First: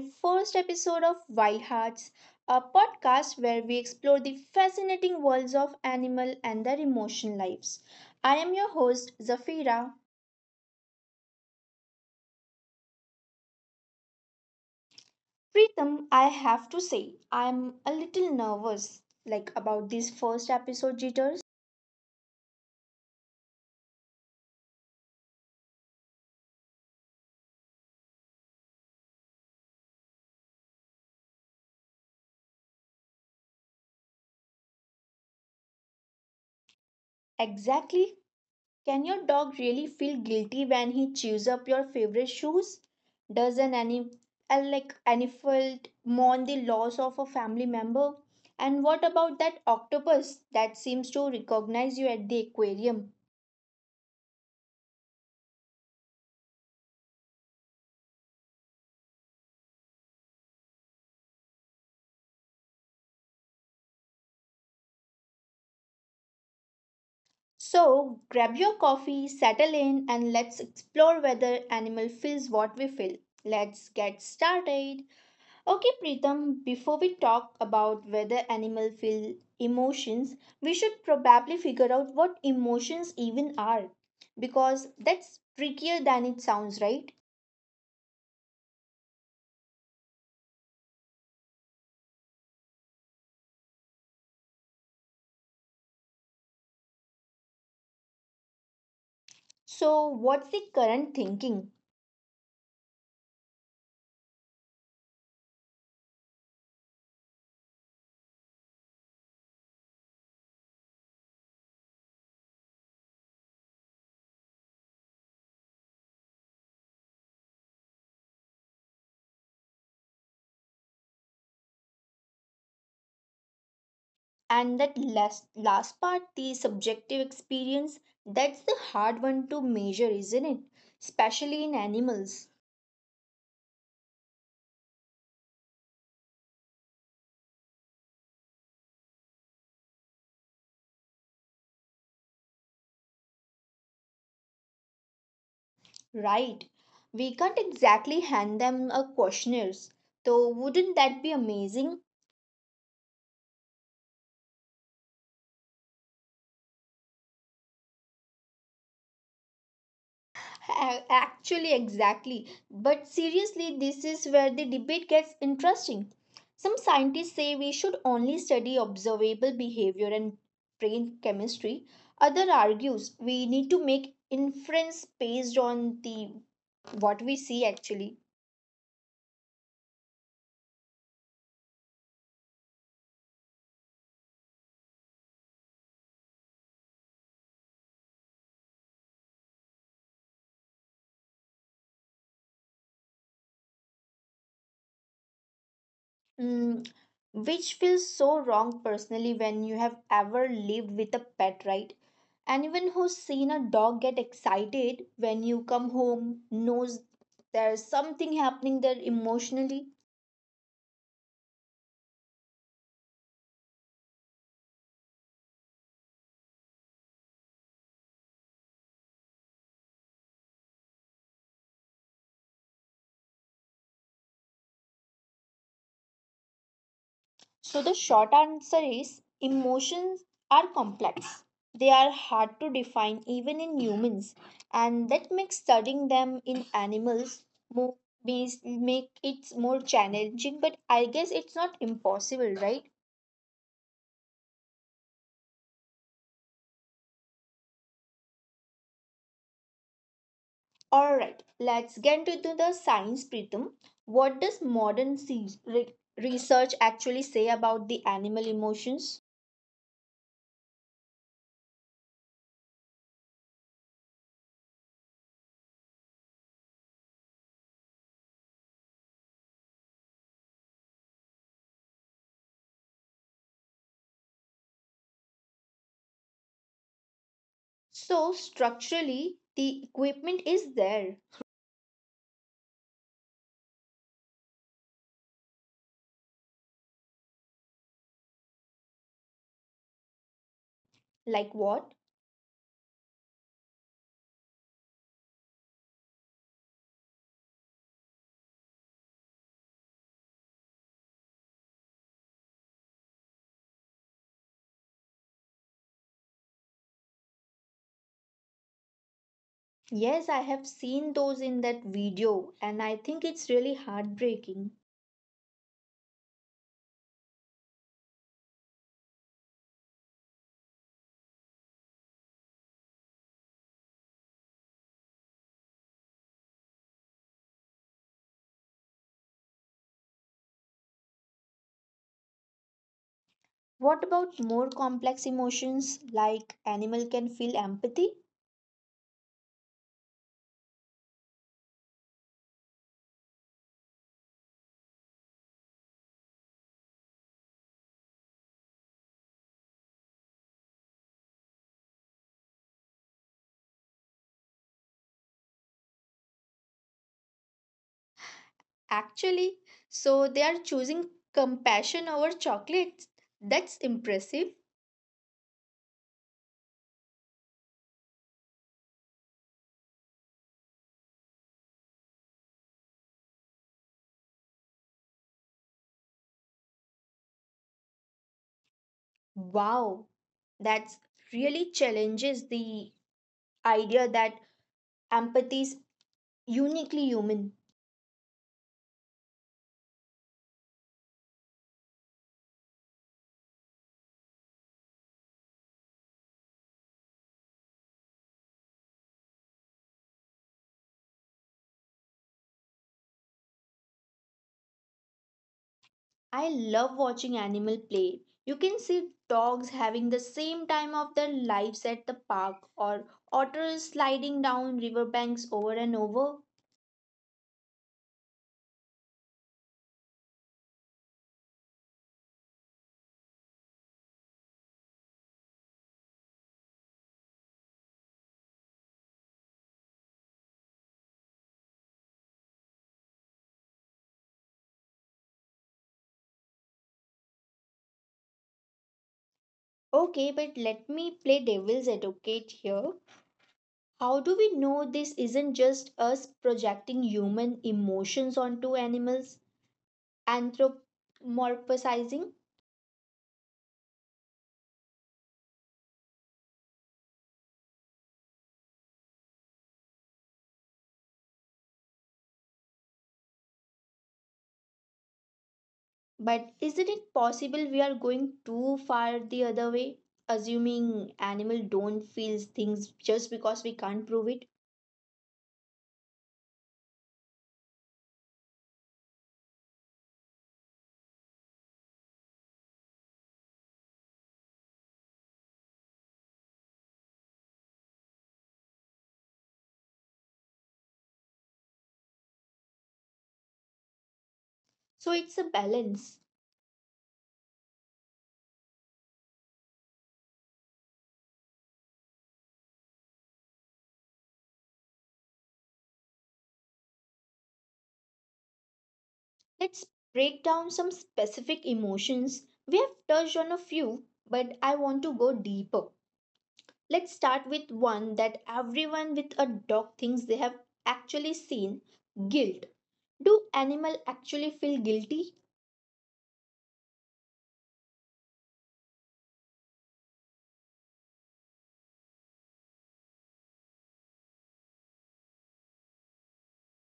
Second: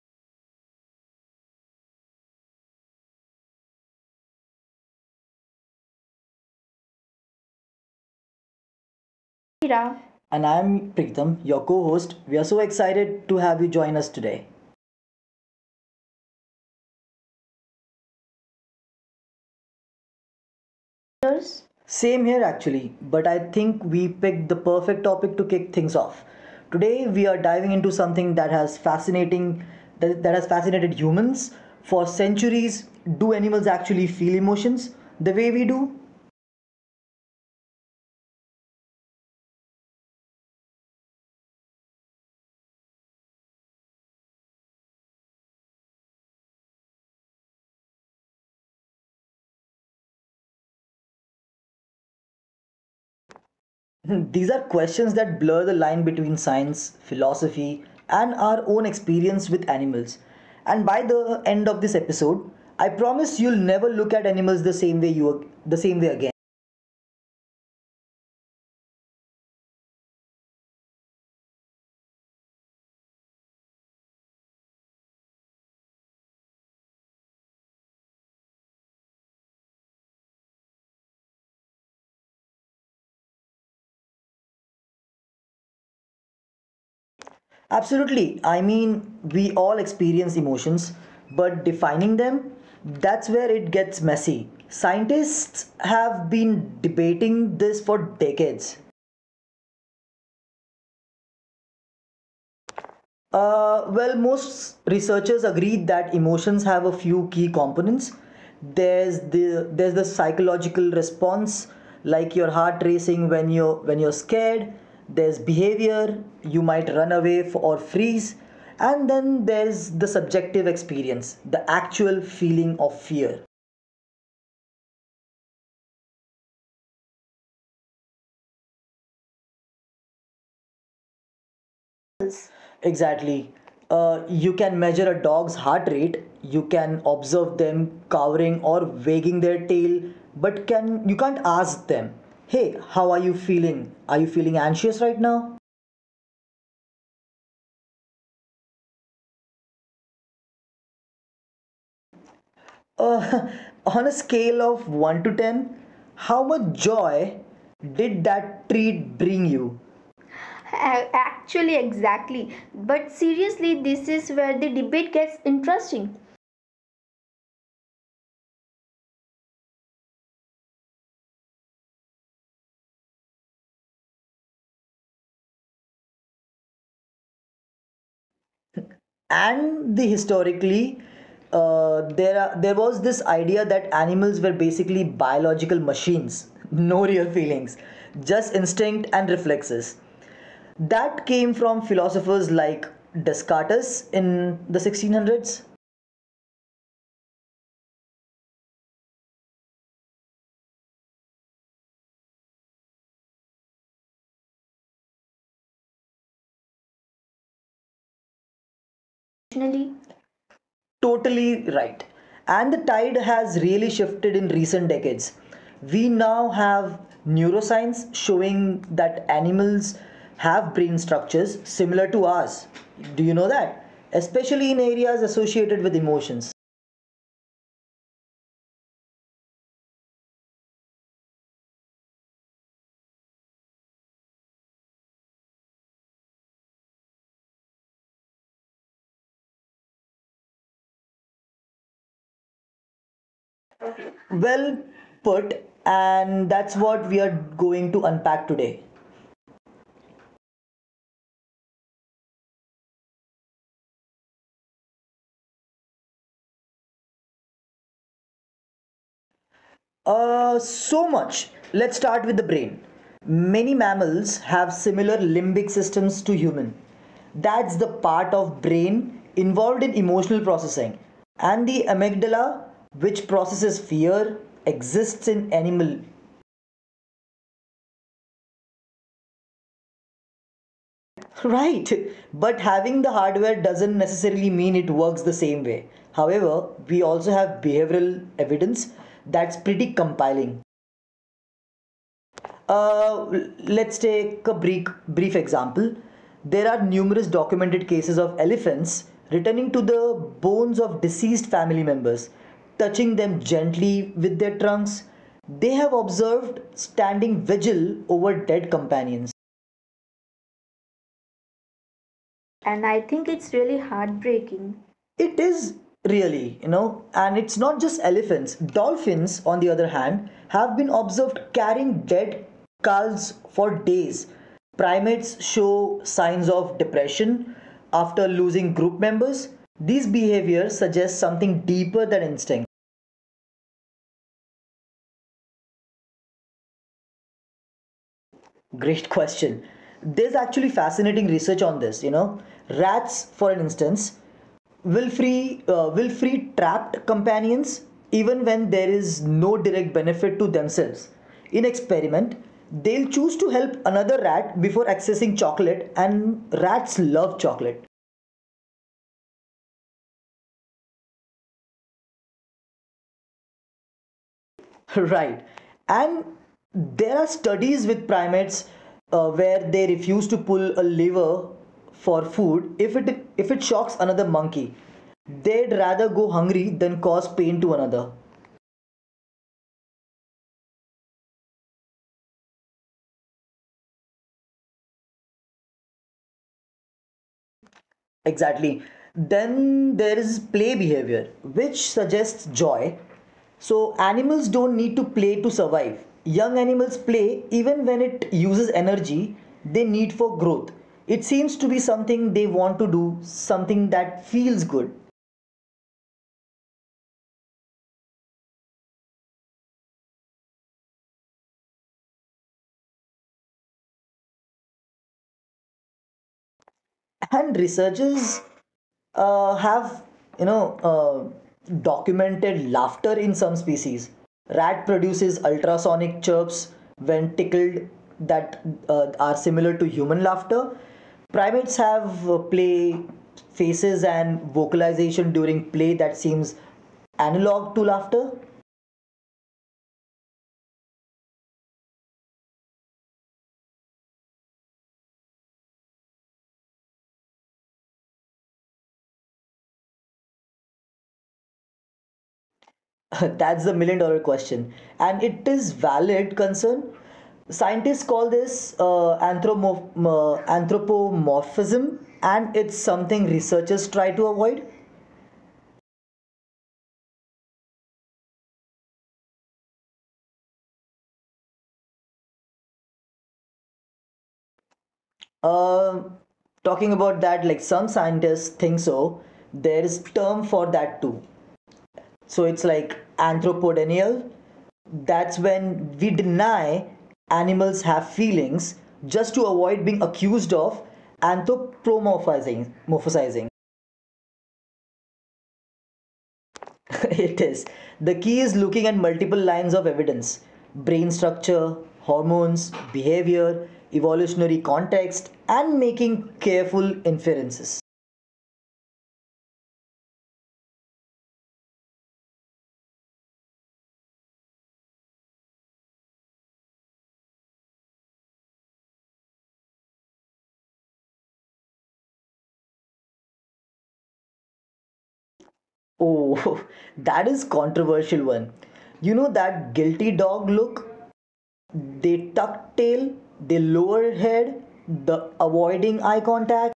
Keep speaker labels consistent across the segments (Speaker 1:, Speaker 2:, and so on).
Speaker 1: first episode of Wild Hearts, a podcast where we explore the fascinating worlds of animal and their emotional lives. I am your host, Zafira.
Speaker 2: And I'm Pritham, your co host. We are so excited to have you join us today.
Speaker 1: Pritam, I have to say, I'm a little nervous, like about this first episode jitters.
Speaker 2: Yes. Same here, actually, but I think we picked the perfect topic to kick things off. Today, we are diving into something that has fascinating that has fascinated humans for centuries. Do animals actually feel emotions the way we do?
Speaker 1: Exactly, can your dog really feel guilty when he chews up your favorite shoes? Does an ani- like animal mourn the loss of a family member? And what about that octopus that seems to recognize you at the aquarium?
Speaker 2: Hmm, these are questions that blur the line between science, philosophy, and our own experience with animals. And by the end of this episode, I promise you'll never look at animals the same way again.
Speaker 1: So, grab your coffee, settle in, and let's explore whether animal feels what we feel. Let's get started. Okay, Pritam, before we talk about whether animals feel emotions, we should probably figure out what emotions even are because that's trickier than it sounds, right?
Speaker 2: Absolutely. I mean, we all experience emotions, but defining them, that's where it gets messy. Scientists have been debating this for decades.
Speaker 1: So, what's the current thinking?
Speaker 2: Well, most researchers agree that emotions have a few key components. There's the psychological response, like your heart racing when you're scared. There's behavior, you might run away f or freeze, and then there's the subjective experience, the actual feeling of fear.
Speaker 1: And that last part, the subjective experience, that's the hard one to measure, isn't it? Especially in animals,
Speaker 2: Exactly. You can measure a dog's heart rate. You can observe them cowering or wagging their tail, but can't ask them, "Hey, how are you feeling? Are you feeling anxious right now?"
Speaker 1: right? We can't exactly hand them a questionnaires. So, wouldn't that be amazing?
Speaker 2: Uh, on a scale of one to ten, how much joy did that treat bring you? A-
Speaker 1: Actually,
Speaker 2: Actually,
Speaker 1: exactly.
Speaker 2: exactly.
Speaker 1: But
Speaker 2: But
Speaker 1: seriously,
Speaker 2: seriously,
Speaker 1: this
Speaker 2: this
Speaker 1: is
Speaker 2: is
Speaker 1: where
Speaker 2: where
Speaker 1: the
Speaker 2: the
Speaker 1: debate
Speaker 2: debate
Speaker 1: gets
Speaker 2: gets
Speaker 1: interesting.
Speaker 2: interesting.
Speaker 1: Some scientists say we should only study observable behavior and brain chemistry. Other argues we need to make inference based on the what we see actually.
Speaker 2: And the historically, there was this idea that animals were basically biological machines, no real feelings, just instinct and reflexes. That came from philosophers like descartes in the 1600s.
Speaker 1: Mm, which feels so wrong personally when you have ever lived with a pet, right? Anyone who's seen a dog get excited when you come home knows there's something happening there emotionally.
Speaker 2: Additionally, totally right. And the tide has really shifted in recent decades. We now have neuroscience showing that animals have brain structures similar to ours. Do you know that? Especially in areas associated with emotions.
Speaker 1: So, the short answer is emotions are complex. They are hard to define even in humans, and that makes studying them in animals more, make it more challenging, but I guess it's not impossible, right?
Speaker 2: Well put, and that's what we are going to unpack today.
Speaker 1: All right, let's get into the science, Pritam. What does modern research actually say about the animal emotions?
Speaker 2: So much. Let's start with the brain. Many mammals have similar limbic systems to human. That's the part of brain involved in emotional processing. And the amygdala, which processes fear, exists in animal.
Speaker 1: So, structurally, the equipment is there.
Speaker 2: Right. But having the hardware doesn't necessarily mean it works the same way. However, we also have behavioral evidence that's pretty compelling.
Speaker 1: Like what?
Speaker 2: Uh, let's take a brief example. There are numerous documented cases of elephants returning to the bones of deceased family members, touching them gently with their trunks. They have observed standing vigil over dead companions.
Speaker 1: Yes, I have seen those in that video, and
Speaker 2: And
Speaker 1: I
Speaker 2: I
Speaker 1: think
Speaker 2: think
Speaker 1: it's
Speaker 2: it's
Speaker 1: really
Speaker 2: really
Speaker 1: heartbreaking.
Speaker 2: heartbreaking. It is really, you know, and it's not just elephants. Dolphins, on the other hand, have been observed carrying dead calves for days. Primates show signs of depression after losing group members. These behaviors suggest something deeper than instinct.
Speaker 1: What about more complex emotions like animal can feel empathy?
Speaker 2: Great question. There's actually fascinating research on this, you know. Rats, for instance, will free trapped companions even when there is no direct benefit to themselves. In experiment, they'll choose to help another rat before accessing chocolate, and rats love chocolate.
Speaker 1: Actually, so they are choosing compassion over chocolates. That's impressive.
Speaker 2: Right. And there are studies with primates where they refuse to pull a lever for food if it shocks another monkey. They'd rather go hungry than cause pain to another.
Speaker 1: Wow, that really challenges the idea that empathy is uniquely human.
Speaker 2: Exactly. Then there is play behavior, which suggests joy. So animals don't need to play to survive. Young animals play even when it uses energy they need for growth. It seems to be something they want to do, something that feels good.
Speaker 1: I love watching animal play. You can see dogs having the same time of their lives at the park or otters sliding down riverbanks over and over.
Speaker 2: And researchers have, you know, documented laughter in some species. Rat produces ultrasonic chirps when tickled that are similar to human laughter. Primates have play faces and vocalization during play that seems analog to laughter.
Speaker 1: Okay, but let me play devil's advocate here. How do we know this isn't just us projecting human emotions onto animals? Anthropomorphizing?
Speaker 2: That's the million dollar question. And it is valid concern. Scientists call this anthropomorphism, and it's something researchers try to avoid.
Speaker 1: But isn't it possible we are going too far the other way, assuming animal don't feel things just because we can't prove it?
Speaker 2: Uh, Talking about that, like some scientists think so, there is term for that too. So it's like anthropodenial. That's when we deny animals have feelings just to avoid being accused of anthropomorphizing. Morphosizing.
Speaker 1: So it's a balance.
Speaker 2: It is. The key is looking at multiple lines of evidence: brain structure, hormones, behavior, evolutionary context, and making careful inferences.
Speaker 1: Let's break down some specific emotions. We have touched on a few, but I want to go deeper. Let's start with one that everyone with a dog thinks they have actually seen guilt. Do animal actually feel guilty?
Speaker 2: Oh, that is controversial one. You know that guilty dog look? They tuck tail, they lower head, the avoiding eye contact.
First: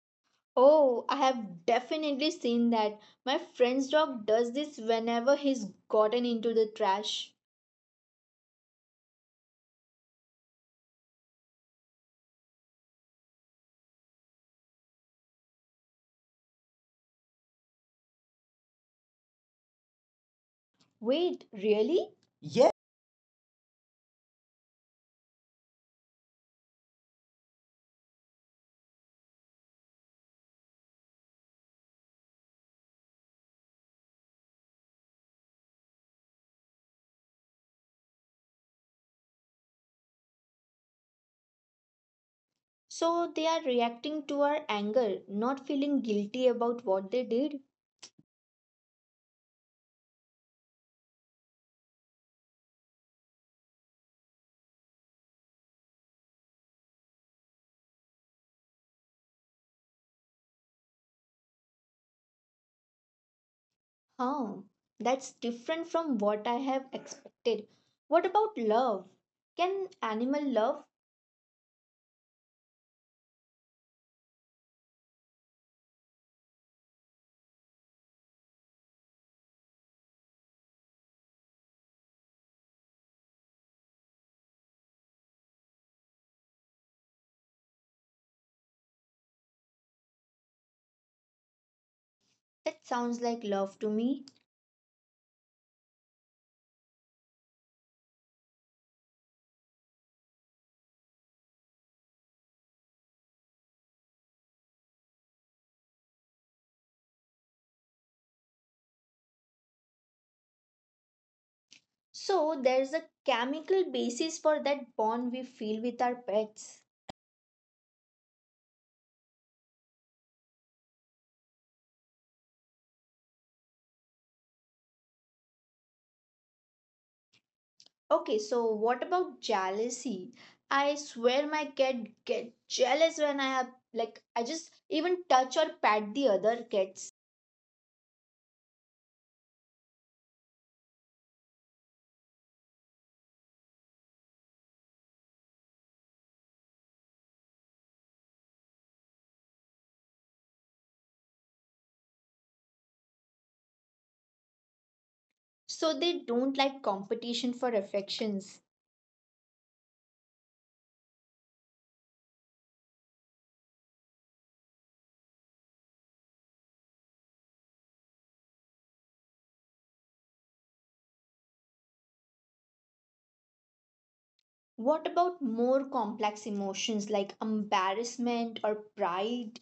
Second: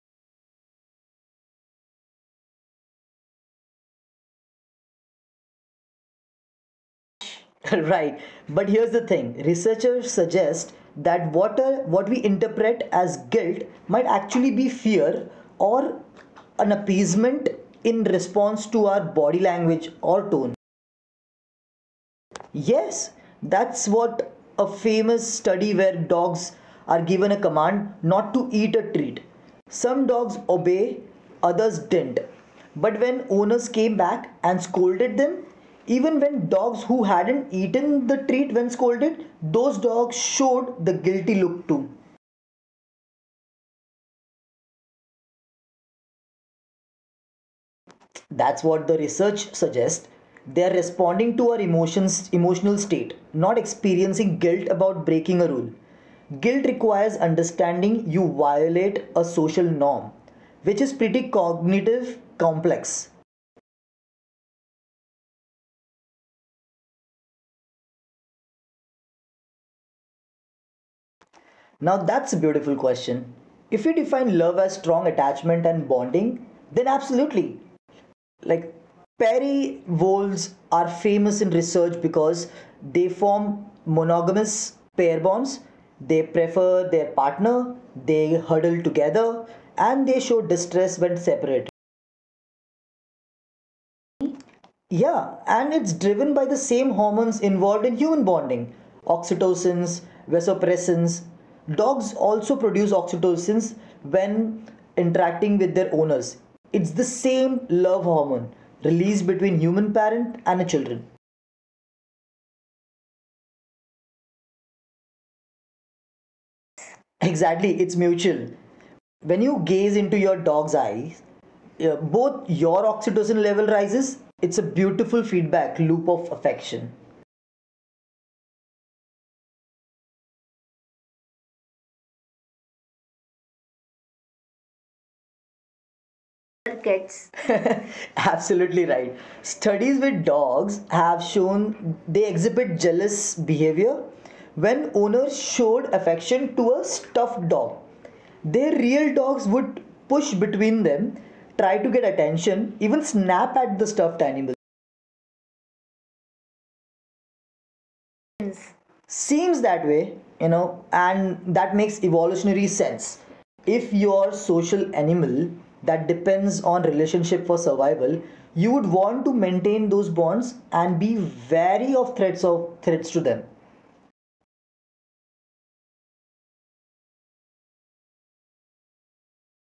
Speaker 1: Oh, I have definitely seen that. My friend's dog does this whenever he's gotten into the trash.
Speaker 2: Right. But here's the thing, researchers suggest that what we interpret as guilt, might actually be fear or an appeasement in response to our body language or tone.
Speaker 1: Wait, really? Yeah.
Speaker 2: Yes, that's what a famous study where dogs are given a command not to eat a treat. Some dogs obey, others didn't. But when owners came back and scolded them, even when dogs who hadn't eaten the treat when scolded, those dogs showed the guilty look too.
Speaker 1: So they are reacting to our anger, not feeling guilty about what they did?
Speaker 2: That's what the research suggests. They are responding to our emotional state, not experiencing guilt about breaking a rule. Guilt requires understanding you violate a social norm, which is pretty cognitive complex.
Speaker 1: Huh. That's different from what I have expected. What about love? Can animal love?
Speaker 2: Now, that's a beautiful question. If you define love as strong attachment and bonding, then absolutely. Like Perry wolves are famous in research because they form monogamous pair bonds. They prefer their partner, they huddle together, and they show distress when separate.
Speaker 1: That sounds like love to me.
Speaker 2: Yeah, and it's driven by the same hormones involved in human bonding: oxytocins, vasopressins. Dogs also produce oxytocins when interacting with their owners. It's the same love hormone released between human parent and a children.
Speaker 1: So there's a chemical basis for that bond we feel with our pets.
Speaker 2: Exactly, it's mutual. When you gaze into your dog's eyes, both your oxytocin level rises. It's a beautiful feedback loop of affection.
Speaker 1: Okay, so what about jealousy? I swear my cat get jealous when I have like I just even touch or pat the other cats.
Speaker 2: Kids. Absolutely right. Studies with dogs have shown they exhibit jealous behavior when owners showed affection to a stuffed dog. Their real dogs would push between them, try to get attention, even snap at the stuffed animal.
Speaker 1: So they don't like competition for affections.
Speaker 2: Seems that way, you know, and that makes evolutionary sense. If you're a social animal that depends on relationship for survival, you would want to maintain those bonds and be wary of threats to them.
Speaker 1: What about more complex emotions like embarrassment or pride?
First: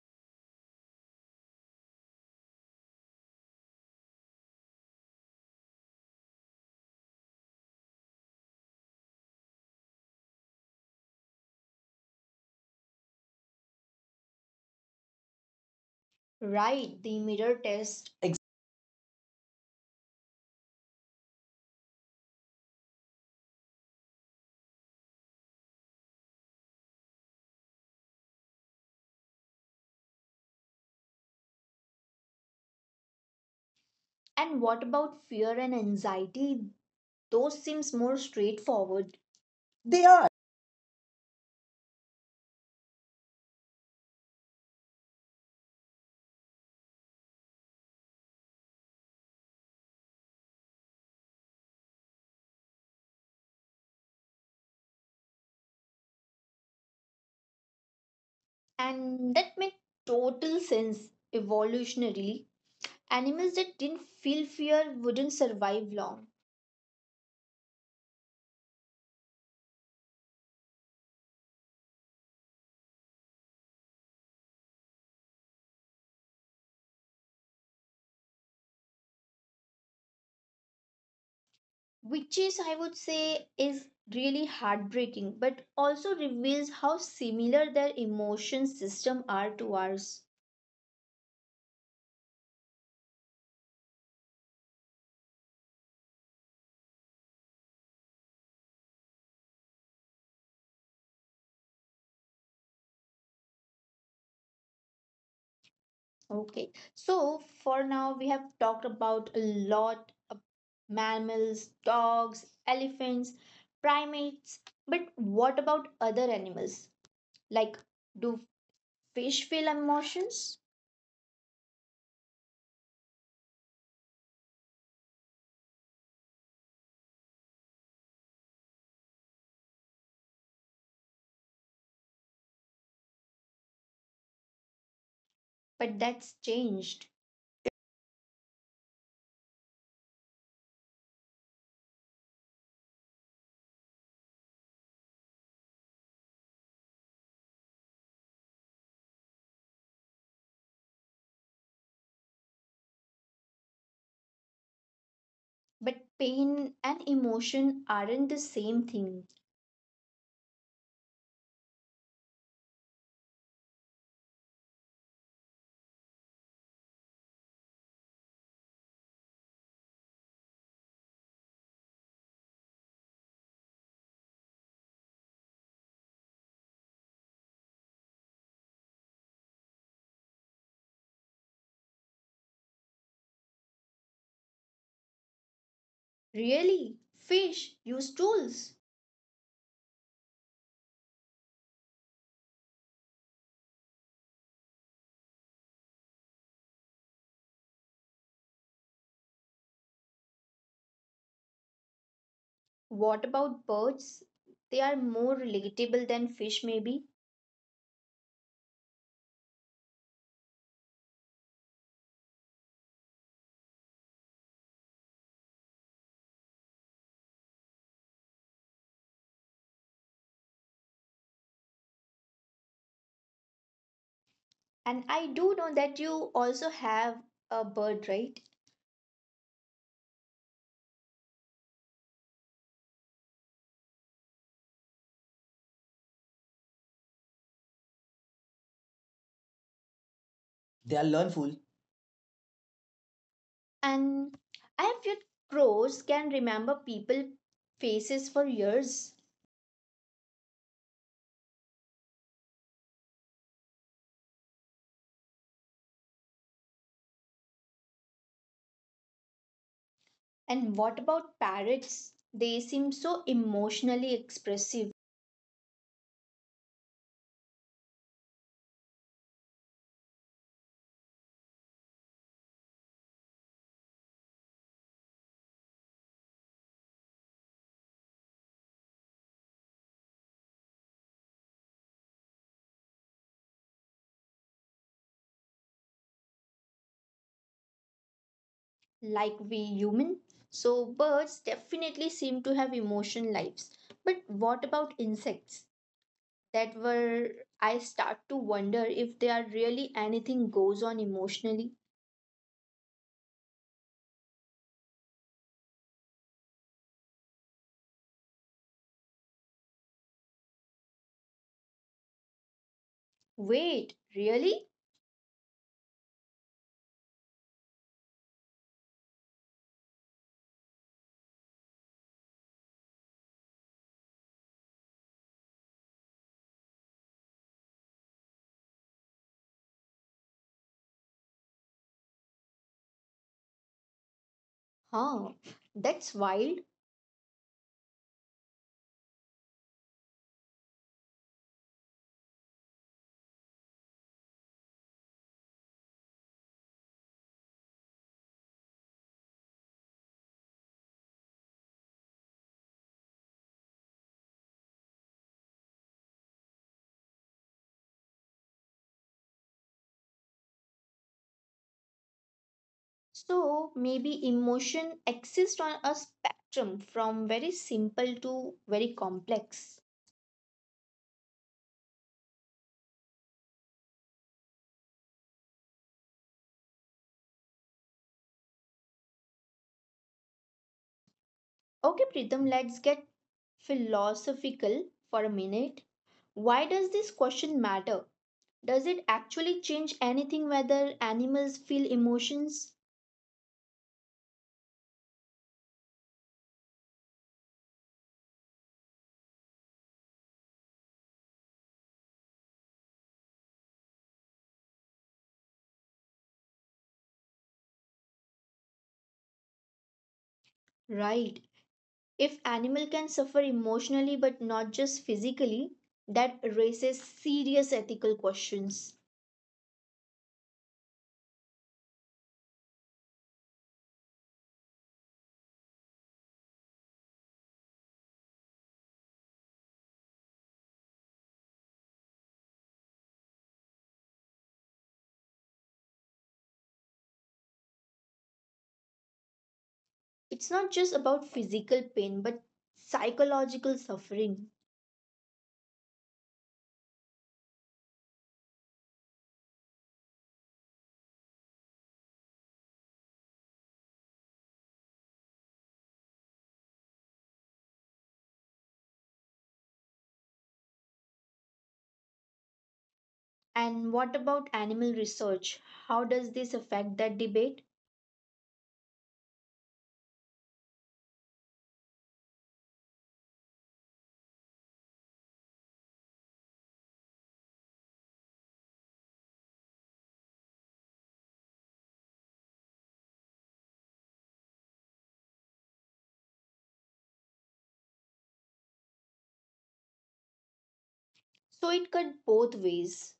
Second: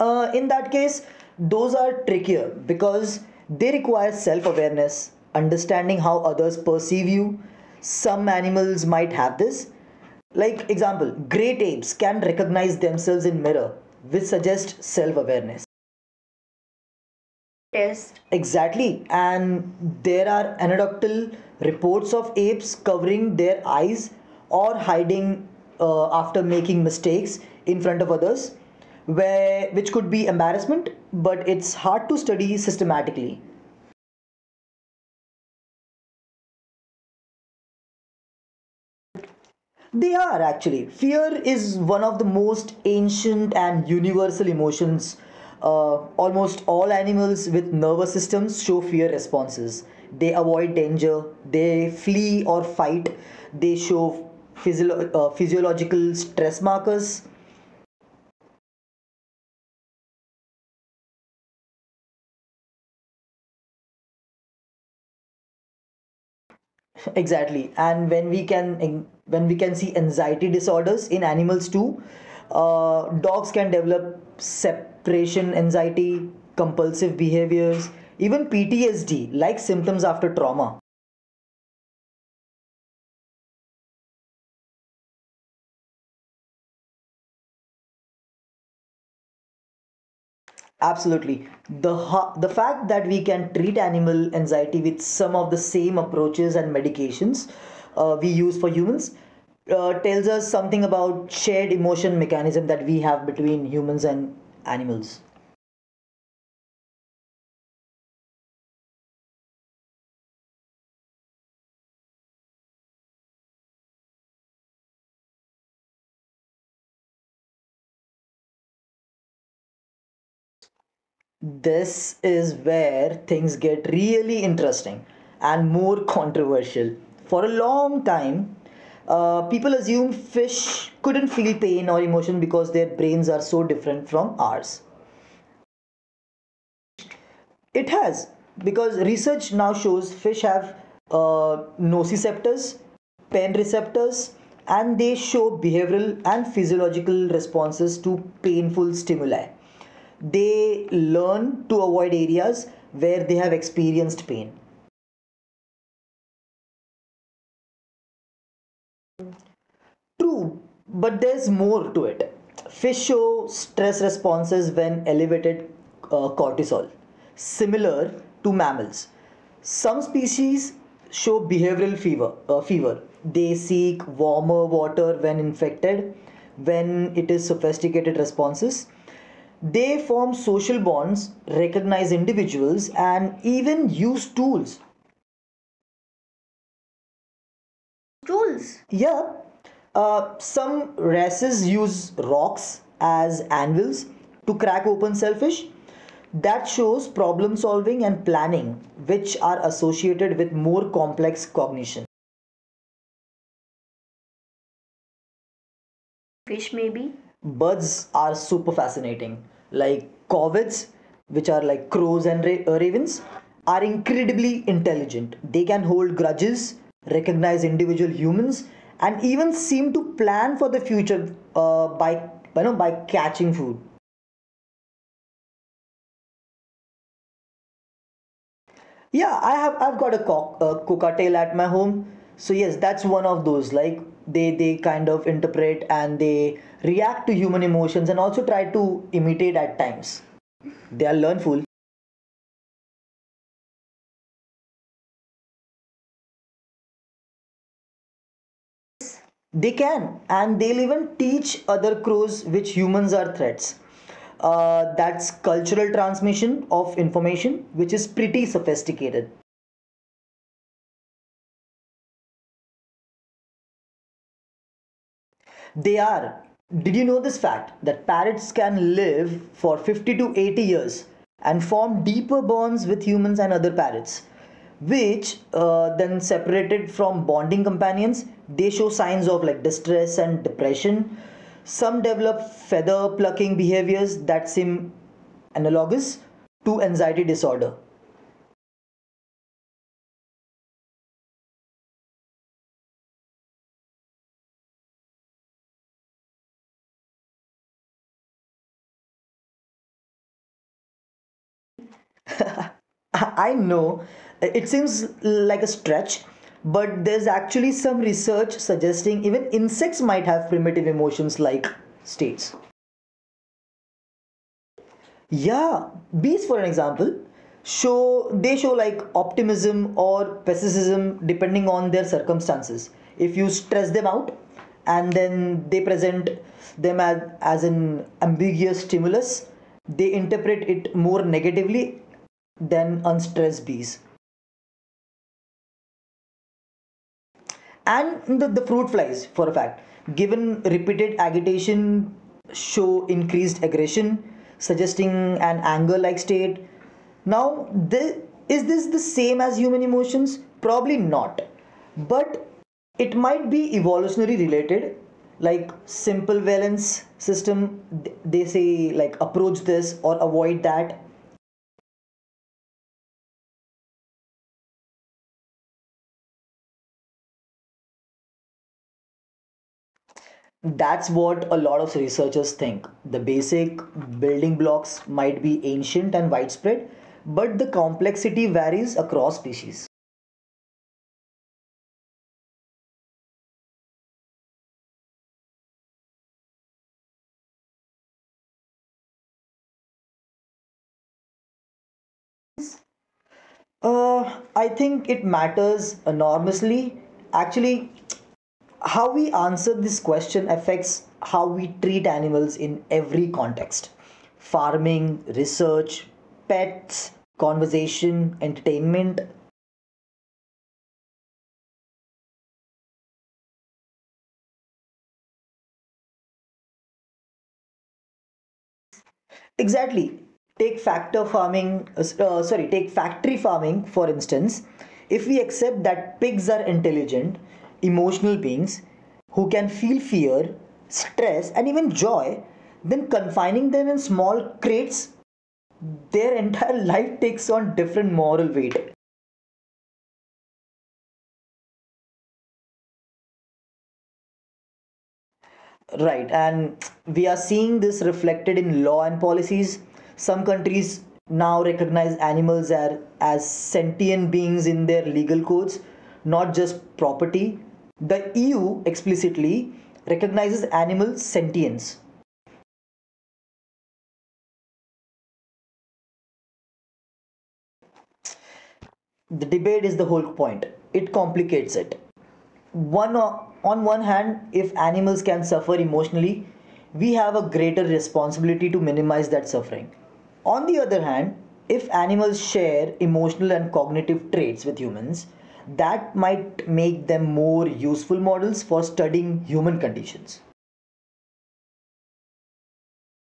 Speaker 2: In that case, those are trickier because they require self awareness, understanding how others perceive you. Some animals might have this. Like, example, great apes can recognize themselves in mirror, which suggests self awareness
Speaker 1: Right, the mirror test.
Speaker 2: test. Exactly, and there are anecdotal reports of apes covering their eyes or hiding after making mistakes in front of others, where which could be embarrassment, but it's hard to study systematically.
Speaker 1: And what about fear and anxiety? Those seems more straightforward. They
Speaker 2: They
Speaker 1: are.
Speaker 2: are actually. Fear is one of the most ancient and universal emotions. Uh, Almost all animals with nervous systems show fear responses. They avoid danger, they flee or fight, they show physiological stress markers.
Speaker 1: And that makes total sense evolutionarily. Animals that didn't feel fear wouldn't survive long,
Speaker 2: Exactly, and when we can see anxiety disorders in animals too. Dogs can develop separation anxiety, compulsive behaviors, even ptsd like symptoms after trauma.
Speaker 1: which is, I would say, is really heartbreaking, but also reveals how similar their emotion system are to ours.
Speaker 2: Absolutely. The fact that we can treat animal anxiety with some of the same approaches and medications we use for humans tells us something about shared emotion mechanism that we have between humans and animals.
Speaker 1: Okay, so for now we have talked about a lot of mammals, dogs, elephants, primates, but what about other animals? Like, do fish feel emotions?
Speaker 2: This is where things get really interesting and more controversial. For a long time, people assumed fish couldn't feel pain or emotion because their brains are so different from ours.
Speaker 1: But that's changed.
Speaker 2: It has, because research now shows fish have nociceptors, pain receptors, and they show behavioral and physiological responses to painful stimuli. They learn to avoid areas where they have experienced pain.
Speaker 1: But pain and emotion aren't the same thing.
Speaker 2: True, but there's more to it. Fish show stress responses when elevated cortisol, similar to mammals. Some species show behavioral fever. They seek warmer water when infected, when it is sophisticated responses. They form social bonds, recognize individuals, and even use tools.
Speaker 1: Really? Fish use
Speaker 2: Tools.
Speaker 1: tools.
Speaker 2: Yeah, some races use rocks as anvils to crack open shellfish. That shows problem solving and planning, which are associated with more complex cognition.
Speaker 1: What about birds? They are more relatable than
Speaker 2: Fish
Speaker 1: fish,
Speaker 2: maybe.
Speaker 1: maybe.
Speaker 2: Birds are super fascinating. Like corvids, which are like crows and ravens, are incredibly intelligent. They can hold grudges, recognize individual humans, and even seem to plan for the future by, you know, by catching food.
Speaker 1: And I do know that you also have a bird, right?
Speaker 2: Yeah, I have, I've got a cockatiel at my home. So yes, that's one of those, like they kind of interpret and they react to human emotions and also try to imitate at times.
Speaker 1: They
Speaker 2: They
Speaker 1: are
Speaker 2: are
Speaker 1: learnful.
Speaker 2: learnful.
Speaker 1: And I have heard crows can remember people faces for years.
Speaker 2: They can, and they'll even teach other crows which humans are threats. That's cultural transmission of information, which is pretty sophisticated.
Speaker 1: And what about parrots? They seem so emotionally expressive.
Speaker 2: They are. Did you know this fact that parrots can live for 50 to 80 years and form deeper bonds with humans and other parrots? Which, then separated from bonding companions, they show signs of like distress and depression. Some develop feather plucking behaviors that seem analogous to anxiety disorder.
Speaker 1: Like we human. So birds definitely seem to have emotion lives. But what about insects? That were I start to wonder if they are really anything goes on emotionally.
Speaker 2: I know it seems like a stretch, but there's actually some research suggesting even insects might have primitive emotions like states.
Speaker 1: Wait, really?
Speaker 2: Yeah, bees for an example show, they show like optimism or pessimism depending on their circumstances. If you stress them out and then they present them as an ambiguous stimulus, they interpret it more negatively than unstressed bees.
Speaker 1: Huh. That's wild.
Speaker 2: And the fruit flies, for a fact, given repeated agitation, show increased aggression, suggesting an anger like state. Now, the, is this the same as human emotions? Probably not, but it might be evolutionary related, like simple valence system. They say like approach this or avoid that.
Speaker 1: So maybe emotion exists on a spectrum from very simple to very complex.
Speaker 2: That's what a lot of researchers think. The basic building blocks might be ancient and widespread, but the complexity varies across species.
Speaker 1: Okay, Pritham, let's get philosophical for a minute. Why does this question matter? Does it actually change anything whether animals feel emotions?
Speaker 2: I think it matters enormously. Actually, how we answer this question affects how we treat animals in every context: farming, research, pets, conversation, entertainment.
Speaker 1: Right. If animal can suffer emotionally but not just physically, that raises serious ethical questions.
Speaker 2: Exactly. Take factor farming, sorry, take factory farming for instance. If we accept that pigs are intelligent, emotional beings who can feel fear, stress, and even joy, then confining them in small crates, their entire life takes on different moral weight.
Speaker 1: It's not just about physical pain but psychological suffering.
Speaker 2: Right, and we are seeing this reflected in law and policies. Some countries now recognize animals as sentient beings in their legal codes, not just property. The EU explicitly recognizes animal sentience.
Speaker 1: And what about animal research? How does this affect that debate?
Speaker 2: The debate is the whole point, it complicates it. One On one hand, if animals can suffer emotionally, we have a greater responsibility to minimize that suffering. On the other hand, if animals share emotional and cognitive traits with humans, that might make them more useful models for studying human conditions.
Speaker 1: So it cut both ways.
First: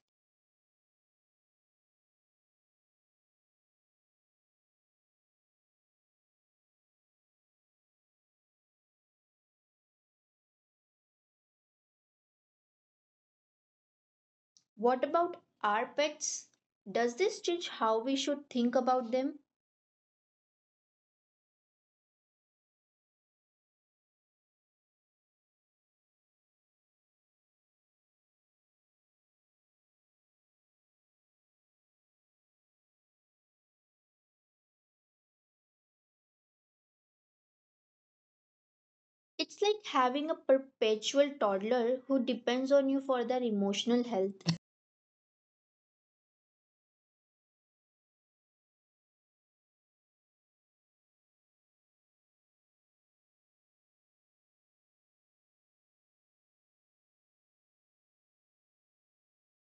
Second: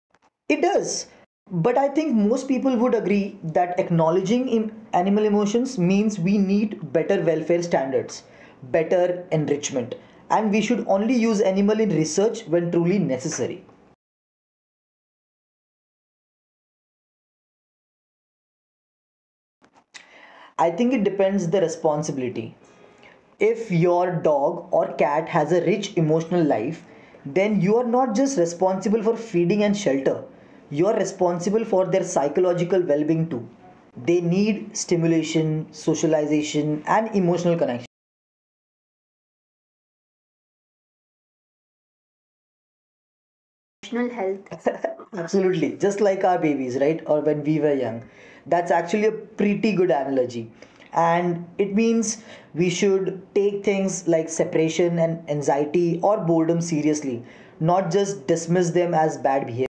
Speaker 2: It does. But I think most people would agree that acknowledging animal emotions means we need better welfare standards, better enrichment, and we should only use animal in research when truly necessary.
Speaker 1: What about our pets? Does this change how we should think about them?
Speaker 2: I think it depends the responsibility. If your dog or cat has a rich emotional life, then you are not just responsible for feeding and shelter, you are responsible for their psychological well being too. They need stimulation, socialization, and emotional connection.
Speaker 1: It's like having a perpetual toddler who depends on you for their emotional
Speaker 2: Emotional
Speaker 1: health.
Speaker 2: health. Absolutely, just like our babies, right? Or when we were young. That's actually a pretty good analogy. And it means we should take things like separation and anxiety or boredom seriously, not just dismiss them as bad behavior.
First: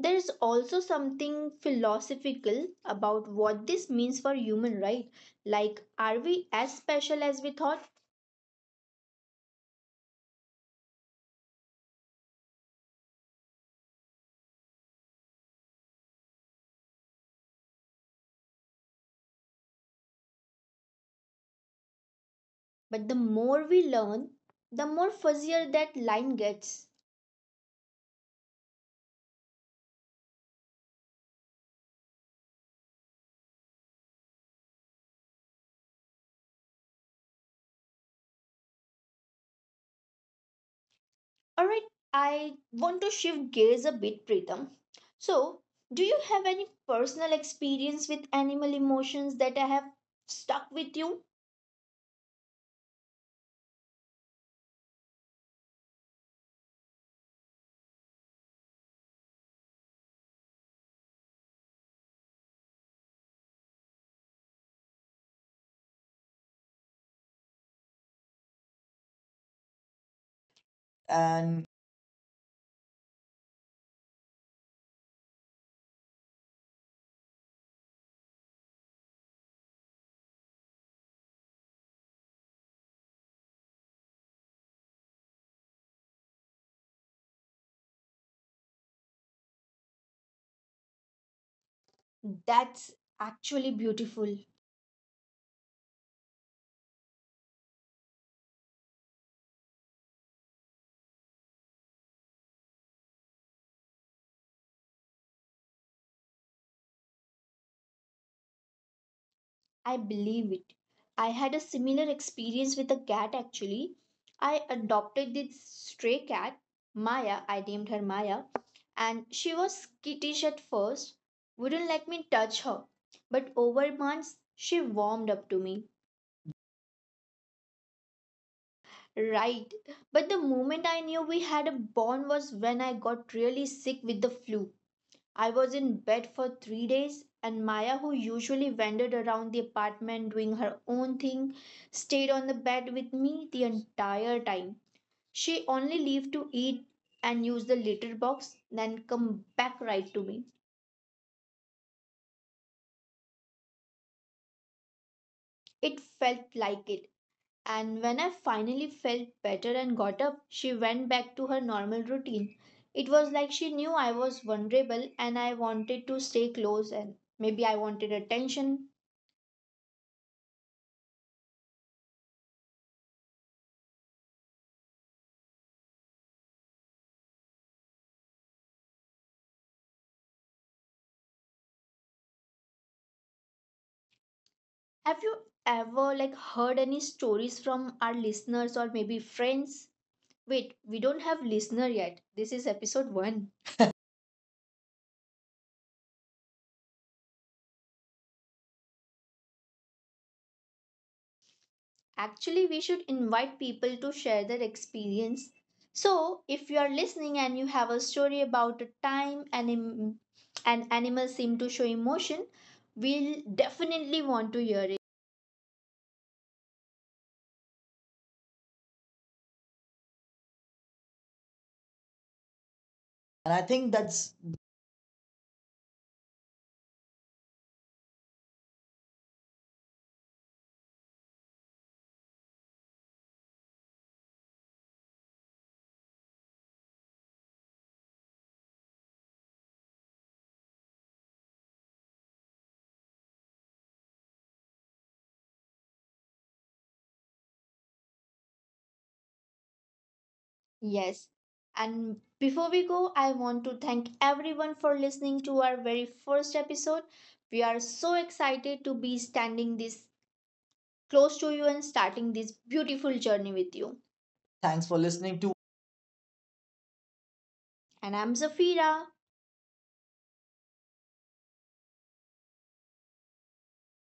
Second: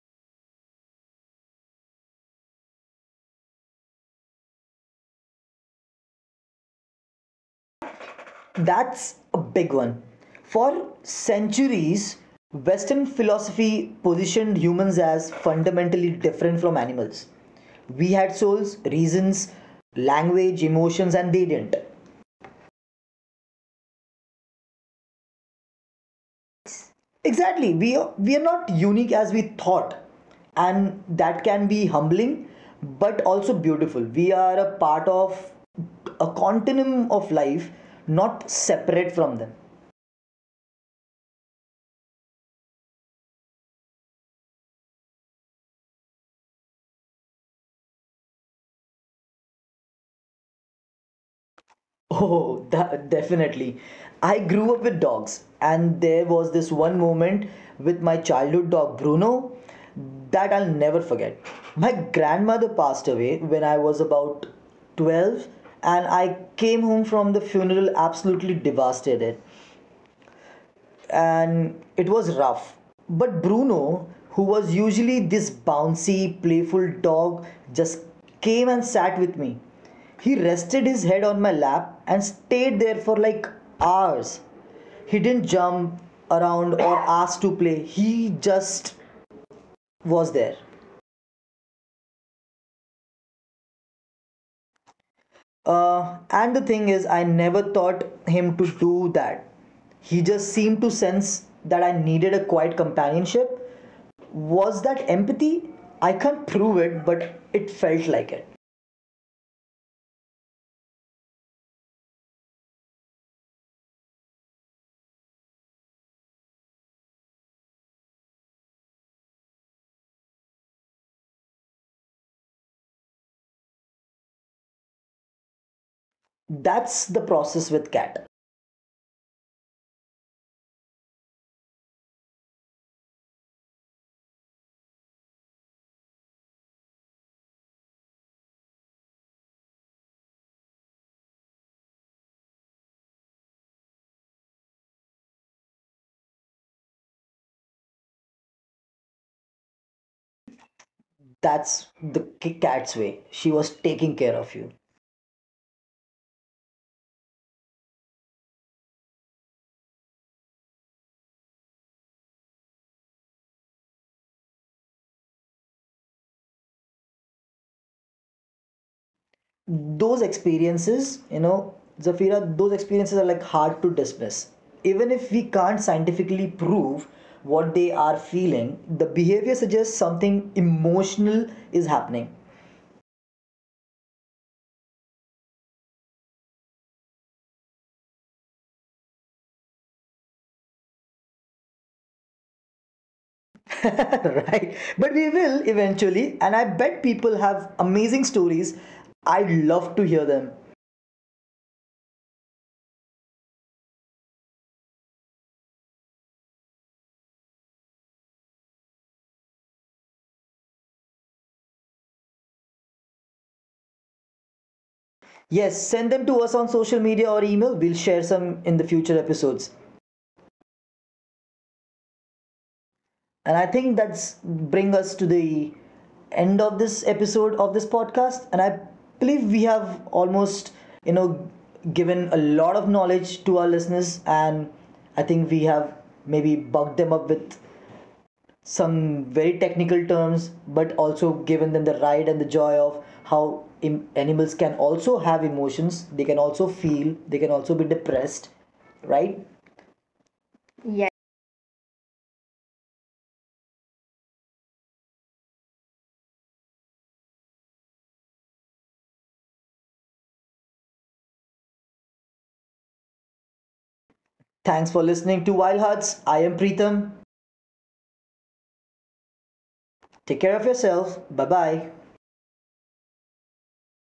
Speaker 1: There is also something philosophical about what this means for human, right? Like, are we as special as we thought?
Speaker 2: That's a big one. For centuries, Western philosophy positioned humans as fundamentally different from animals. We had souls, reasons, language, emotions, and they didn't.
Speaker 1: But the more we learn, the more fuzzier that line gets.
Speaker 2: Exactly, we are not unique as we thought, and that can be humbling, but also beautiful. We are a part of a continuum of life, not separate from them.
Speaker 1: Alright, I want to shift gears a bit, Pritam. So, do you have any personal experience with animal emotions that I have stuck with you?
Speaker 2: Oh, that, definitely. I grew up with dogs, and there was this one moment with my childhood dog Bruno that I'll never forget. My grandmother passed away when I was about 12, and I came home from the funeral absolutely devastated,
Speaker 1: And
Speaker 2: and it was rough. But Bruno, who was usually this bouncy, playful dog, just came and sat with me. He rested his head on my lap and stayed there for like hours. He didn't jump around or ask to play, he just was there.
Speaker 1: that's actually beautiful.
Speaker 2: And the thing is, I never taught him to do that. He just seemed to sense that I needed a quiet companionship. Was that empathy? I can't prove it, but it felt like it.
Speaker 1: I believe it. I had a similar experience with a cat actually. I adopted this stray cat, Maya, I named her Maya, and she was skittish at first, wouldn't let me touch her. But over months, she warmed up to me.
Speaker 2: That's the process with Cat.
Speaker 1: Right. But the moment I knew we had a bond was when I got really sick with the flu. I was in bed for 3 days, and Maya, who usually wandered around the apartment doing her own thing, stayed on the bed with me the entire time. She only left to eat and use the litter box, then come back right to me.
Speaker 2: That's the cat's way. She was taking care of you.
Speaker 1: It felt like it. And when I finally felt better and got up, she went back to her normal routine. It was like she knew I was vulnerable and I wanted to stay close and maybe I wanted attention.
Speaker 2: Those experiences, you know, Zafira, those experiences are like hard to dismiss. Even if we can't scientifically prove what they are feeling, the behavior suggests something emotional is happening.
Speaker 1: Have you ever like heard any stories from our listeners or maybe friends? Wait, we don't have listener yet. This is episode 1.
Speaker 2: Right? But we will eventually, and I bet people have amazing stories. I'd love to hear them.
Speaker 1: Actually, we should invite people to share their experience. So, if you are listening and you have a story about a time an animal seemed to show emotion, we'll definitely want to hear it.
Speaker 2: Yes, send them to us on social media or email. We'll share some in the future episodes.
Speaker 1: And
Speaker 2: And
Speaker 1: I
Speaker 2: I
Speaker 1: think
Speaker 2: think that's
Speaker 1: that's
Speaker 2: bring us to the end of this episode of this podcast. And I believe we have almost, you know, given a lot of knowledge to our listeners. And I think we have maybe bugged them up with some very technical terms, but also given them the ride and the joy of how animals can also have emotions. They can also feel. They can also be depressed, right? Yes.
Speaker 1: yes. And before we go, I want to thank everyone for listening to our very first episode. We are so excited to be standing this close to you and starting this beautiful journey with you. Thanks
Speaker 2: Thanks
Speaker 1: for
Speaker 2: for
Speaker 1: listening
Speaker 2: listening to
Speaker 1: to.
Speaker 2: Wild Hearts. I am Preetham.
Speaker 1: And I'm Zafira.
Speaker 2: Take care of yourself. Bye bye.